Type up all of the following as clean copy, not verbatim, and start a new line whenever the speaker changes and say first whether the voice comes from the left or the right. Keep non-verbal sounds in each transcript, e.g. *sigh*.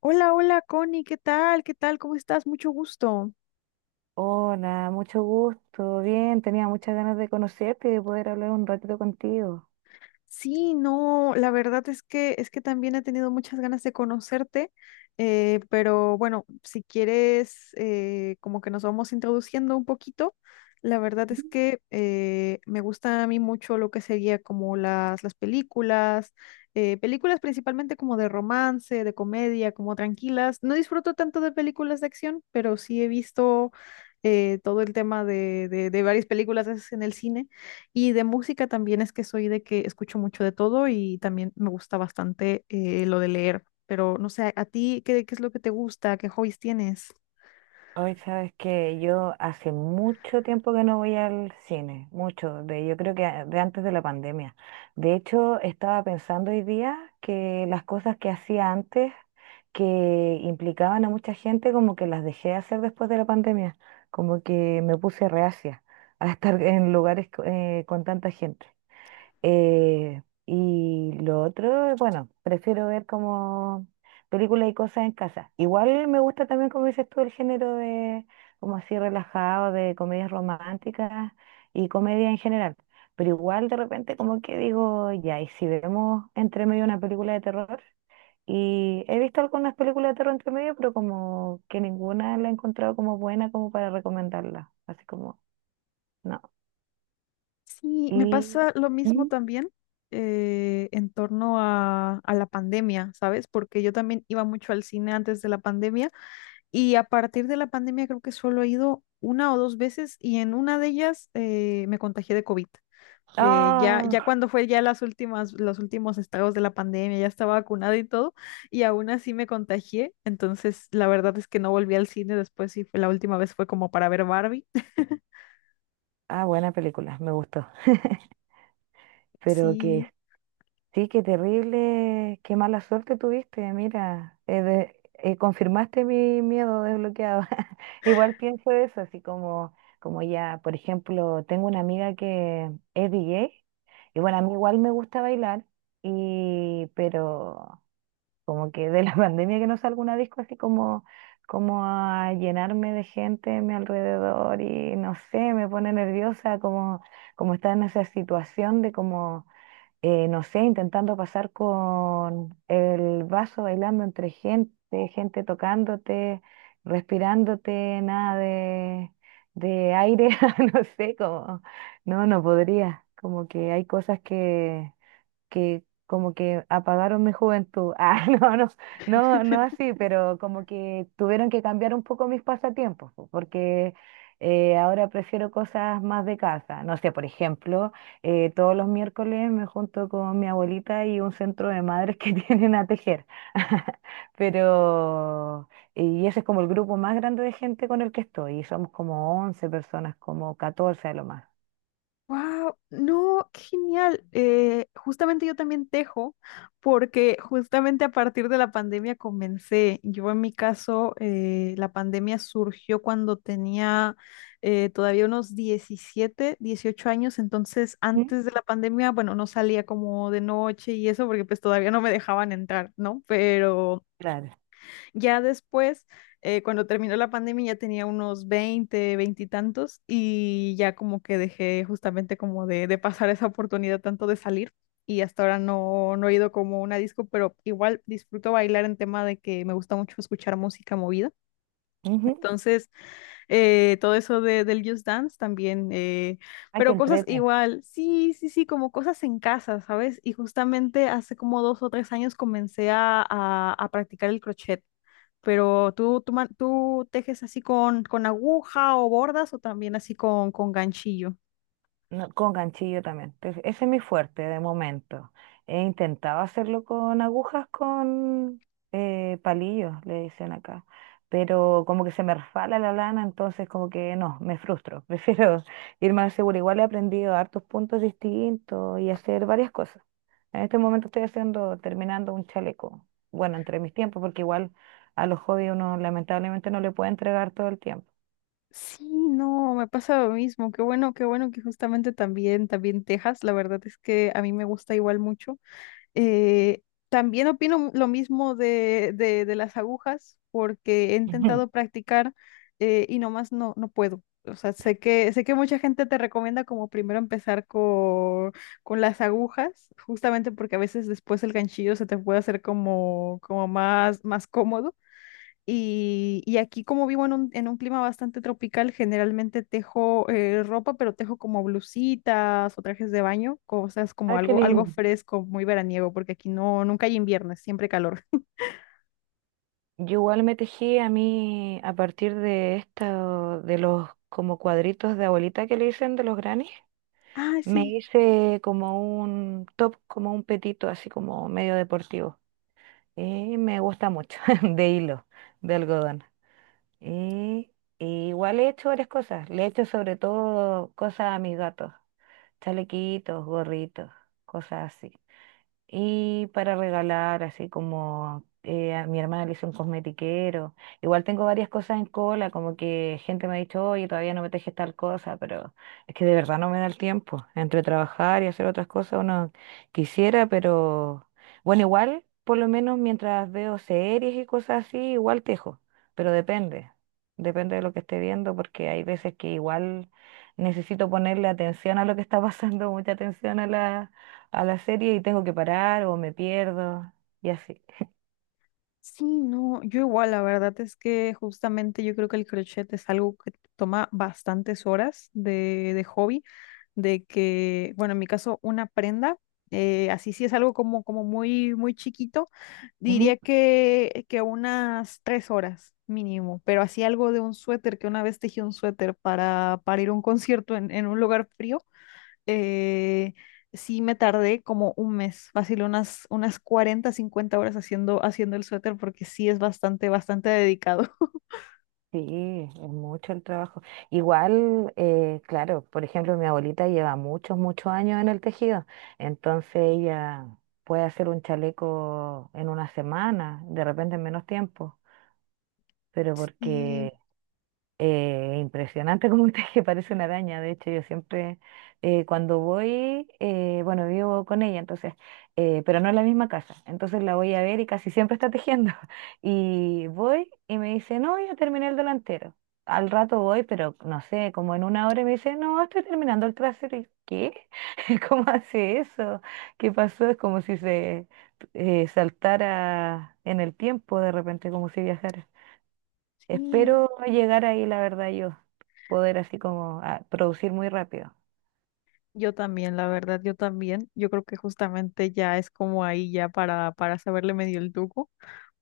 left: Hola, hola, Connie, ¿qué tal? ¿Qué tal? ¿Cómo estás? Mucho gusto.
right: Hola, mucho gusto. Bien, tenía muchas ganas de conocerte y de poder hablar un ratito contigo.
left: Sí, no, la verdad es que también he tenido muchas ganas de conocerte, pero bueno, si quieres, como que nos vamos introduciendo un poquito. La verdad es que me gusta a mí mucho lo que sería como las películas, películas principalmente como de romance, de comedia, como tranquilas. No disfruto tanto de películas de acción, pero sí he visto todo el tema de varias películas en el cine. Y de música también es que soy de que escucho mucho de todo y también me gusta bastante lo de leer. Pero no sé, ¿a ti qué es lo que te gusta? ¿Qué hobbies tienes?
right: Hoy sabes que yo hace mucho tiempo que no voy al cine, mucho, de, yo creo que de antes de la pandemia. De hecho, estaba pensando hoy día que las cosas que hacía antes, que implicaban a mucha gente, como que las dejé de hacer después de la pandemia, como que me puse reacia a estar en lugares con tanta gente. Eh, y lo otro, bueno, prefiero ver como películas y cosas en casa. Igual me gusta también, como dices tú, el género de, como así relajado, de comedias románticas y comedia en general. Pero igual de repente como que digo, ya, y si vemos entre medio una película de terror, y he visto algunas películas de terror entre medio, pero como que ninguna la he encontrado como buena como para recomendarla. Así como, no.
left: Sí, me
right: Y...
left: pasa lo mismo
right: ¿Mm?
left: también. En torno a la pandemia, ¿sabes? Porque yo también iba mucho al cine antes de la pandemia y a partir de la pandemia creo que solo he ido una o dos veces y en una de ellas me contagié de COVID. Ya, ya
right: ¡Ah!
left: cuando fue ya los últimos estados de la pandemia, ya estaba vacunada y todo, y aún así me contagié, entonces la verdad es que no volví al cine después y la última vez fue como para ver Barbie. *laughs*
right: Ah, buena película, me gustó. Pero que
left: Sí.
right: sí, qué terrible, qué mala suerte tuviste. Mira, confirmaste mi miedo desbloqueado. *laughs* Igual pienso eso, así como, como ya, por ejemplo, tengo una amiga que es DJ y bueno, a mí igual me gusta bailar, y, pero... Como que de la *laughs* pandemia que no salgo a una disco así como, como a llenarme de gente a mi alrededor y no sé, me pone nerviosa como, como estar en esa situación de como, no sé, intentando pasar con el vaso bailando entre gente, gente tocándote, respirándote, nada de, de aire, *laughs* no sé, como, no, no podría, como que hay cosas que como que apagaron mi juventud. *laughs* Ah, no, no, no, no así, pero como que tuvieron que cambiar un poco mis pasatiempos, po, porque ahora prefiero cosas más de casa. No sé, por ejemplo, todos los miércoles me junto con mi abuelita y un centro de madres que *laughs* tienen a tejer. *laughs* Pero, y ese es como el grupo más grande de gente con el que estoy, y somos como 11 personas, como 14 a lo más.
left: Wow, no, qué genial. Justamente yo también tejo, porque justamente a partir de la pandemia comencé. Yo en mi caso, la pandemia surgió cuando tenía todavía unos 17, 18 años. Entonces
right: ¿Mm?
left: antes de la pandemia, bueno, no salía como de noche y eso, porque pues todavía no me dejaban entrar, ¿no? Pero
right: Claro.
left: ya después, cuando terminó la pandemia, ya tenía unos 20 20 y tantos, y ya como que dejé justamente como de pasar esa oportunidad tanto de salir, y hasta ahora no, no he ido como a una disco, pero igual disfruto bailar en tema de que me gusta mucho escuchar música movida.
right: Ujú.
left: Entonces, todo eso de, del Just Dance también,
right: Ah, qué
left: pero cosas
right: entrete.
left: igual, sí, sí, sí, como cosas en casa, ¿sabes? Y justamente hace como dos o tres años comencé a practicar el crochet. Pero tú tejes así con aguja o bordas o también así con ganchillo.
right: No, con ganchillo también. Entonces, ese es mi fuerte de momento. He intentado hacerlo con agujas, con palillos, le dicen acá. Pero como que se me resbala la lana, entonces como que no, me frustro. *laughs* Prefiero ir más seguro. Igual he aprendido hartos puntos distintos y hacer varias cosas. En este momento estoy haciendo, terminando un chaleco. Bueno, entre mis tiempos, porque igual a los hobbies uno lamentablemente no le puede entregar todo el tiempo.
left: Sí, no, me pasa lo mismo. Qué bueno que justamente también, también tejas. La verdad es que a mí me gusta igual mucho. Eh, también opino lo mismo de las agujas, porque he intentado
right: *laughs*
left: practicar, y nomás no, no puedo. O sea, sé que mucha gente te recomienda como primero empezar con las agujas, justamente porque a veces después el ganchillo se te puede hacer como, como más cómodo. Y aquí como vivo en en un clima bastante tropical, generalmente tejo ropa, pero tejo como blusitas o trajes de baño, cosas como
right: Ah, qué
left: algo,
right: bueno,
left: algo
right: lindo.
left: fresco, muy veraniego, porque aquí no, nunca hay invierno, es siempre calor.
right: Yo igual me tejí a mí a partir de esta, de los como cuadritos de abuelita que le dicen de los granny.
left: Ah,
right: Me
left: sí,
right: hice como un top, como un petito, así como medio deportivo. Y me gusta mucho, *laughs* de hilo, de algodón. Y, y igual he hecho varias cosas. Le he hecho sobre todo cosas a mis gatos, chalequitos, gorritos, cosas así. Y para regalar, así como a mi hermana le hizo un cosmetiquero. Igual tengo varias cosas en cola, como que gente me ha dicho, oye, todavía no me tejes tal cosa, pero es que de verdad no me da el tiempo. Entre trabajar y hacer otras cosas uno quisiera, pero bueno, igual, por lo menos mientras veo series y cosas así, igual tejo, pero depende. Depende de lo que esté viendo, porque hay veces que igual necesito ponerle atención a lo que está pasando, *laughs* mucha atención a la serie y tengo que parar o me pierdo y así.
left: sí, no, yo igual, la verdad es que justamente yo creo que el crochet es algo que toma bastantes horas de hobby, de que, bueno, en mi caso, una prenda. Eh, así sí es algo como, como muy, muy chiquito.
right: Ujú.
left: Diría que unas tres horas mínimo, pero así algo de un suéter, que una vez tejí un suéter para ir a un concierto en un lugar frío. Eh, sí me tardé como un mes, fácil unas, unas 40, 50 horas haciendo, haciendo el suéter porque sí es bastante, bastante dedicado. *laughs*
right: Sí, es mucho el trabajo. Igual, claro, por ejemplo, mi abuelita lleva muchos, muchos años en el tejido, entonces ella puede hacer un chaleco en una semana, de repente en menos tiempo, pero
left: Sí,
right: porque eh, impresionante *laughs* como usted que parece una araña. De hecho, yo siempre cuando voy, bueno, vivo con ella, entonces, pero no en la misma casa. Entonces la voy a ver y casi siempre está tejiendo. *laughs* Y voy y me dice, no, ya terminé el delantero. Al rato voy, pero no sé, como en una hora y me dice, no, estoy terminando el trasero. ¿Y qué? *laughs* ¿Cómo hace eso? ¿Qué pasó? Es como si se saltara en el tiempo de repente, como si viajara.
left: sí,
right: Espero llegar ahí, la verdad, yo poder así como ah, producir muy rápido.
left: yo también, la verdad, yo también. Yo creo que justamente ya es como ahí ya para saberle medio el truco.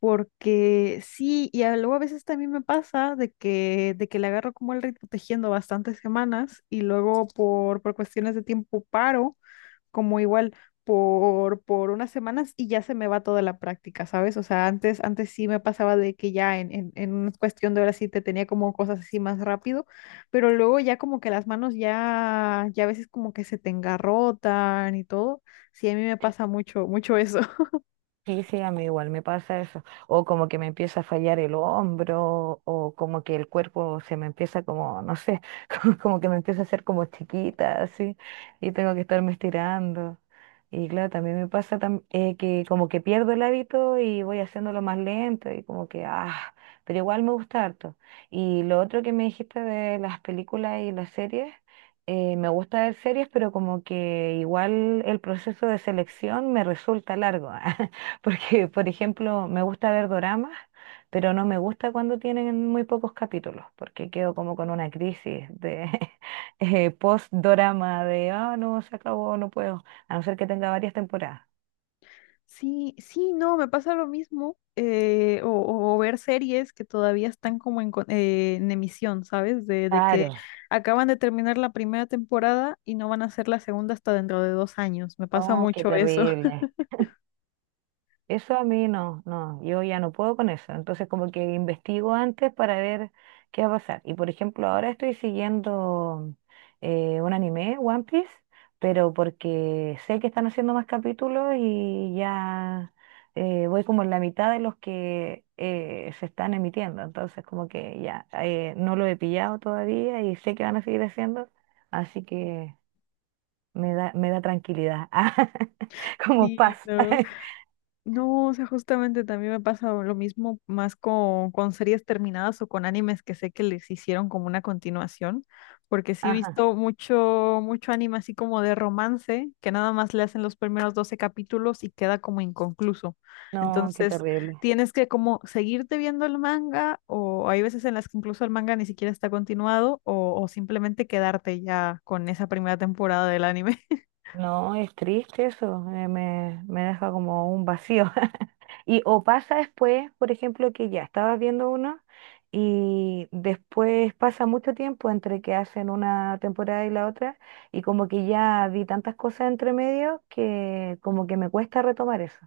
left: Porque sí, y luego a veces también me pasa de que le agarro como el ritmo tejiendo bastantes semanas y luego por cuestiones de tiempo paro, como igual por unas semanas y ya se me va toda la práctica, ¿sabes? O sea, antes sí me pasaba de que ya en una cuestión de horas sí te tenía como cosas así más rápido, pero luego ya como que las manos ya, ya a veces como que se te engarrotan y todo. Sí, a mí me pasa mucho, mucho eso.
right: Sí, sí, a mí igual me pasa eso. O como que me empieza a fallar el hombro, o como que el cuerpo se me empieza como, no sé, *laughs* como, como que me empieza a hacer como chiquita, así, y tengo que estarme estirando. Y claro, también me pasa que como que pierdo el hábito y voy haciéndolo más lento y como que, ah, pero igual me gusta harto. Y lo otro que me dijiste de las películas y las series, me gusta ver series, pero como que igual el proceso de selección me resulta largo. *laughs* Porque, por ejemplo, me gusta ver doramas, pero no me gusta cuando tienen muy pocos capítulos, porque quedo como con una crisis de *laughs* post-dorama de, ah, no, se acabó, no puedo, a no ser que tenga varias temporadas.
left: Sí, sí, no, me pasa lo mismo. Eh, o ver series que todavía están como en, en emisión, ¿sabes? De que
right: Claro,
left: acaban de terminar la primera temporada y no van a hacer la segunda hasta dentro de 2 años. Me pasa
right: no, qué
left: mucho eso. *laughs*
right: terrible. Eso a mí no, no, yo ya no puedo con eso. Entonces como que investigo antes para ver qué va a pasar. Y por ejemplo, ahora estoy siguiendo un anime, One Piece, pero porque sé que están haciendo más capítulos y ya voy como en la mitad de los que se están emitiendo. Entonces como que ya no lo he pillado todavía y sé que van a seguir haciendo, así que me da tranquilidad, *laughs* como
left: Sí,
right: paz.
left: no.
right: *laughs*
left: No, o sea, justamente también me pasa lo mismo más con series terminadas o con animes que sé que les hicieron como una continuación, porque sí he
right: Ajá.
left: visto mucho, mucho anime así como de romance, que nada más le hacen los primeros 12 capítulos y queda como inconcluso.
right: No, qué
left: Entonces,
right: terrible.
left: tienes que como seguirte viendo el manga, o hay veces en las que incluso el manga ni siquiera está continuado, o simplemente quedarte ya con esa primera temporada del anime.
right: No, es triste eso. Me deja como un vacío. *laughs* Y o pasa después, por ejemplo, que ya estabas viendo uno y después pasa mucho tiempo entre que hacen una temporada y la otra y como que ya vi tantas cosas entre medio que como que me cuesta retomar eso.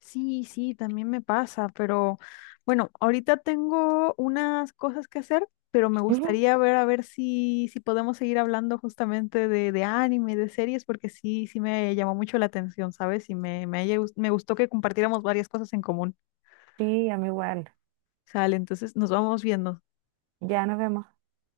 left: Sí, sí, también me pasa, pero bueno, ahorita tengo unas cosas que hacer, pero me
right: Ujú.
left: gustaría ver a ver si, si podemos seguir hablando justamente de anime, de series, porque sí, sí me llamó mucho la atención, ¿sabes? Y me gustó que compartiéramos varias cosas en común.
right: Sí, a mí igual.
left: Sale, entonces nos vamos viendo.
right: Ya nos vemos.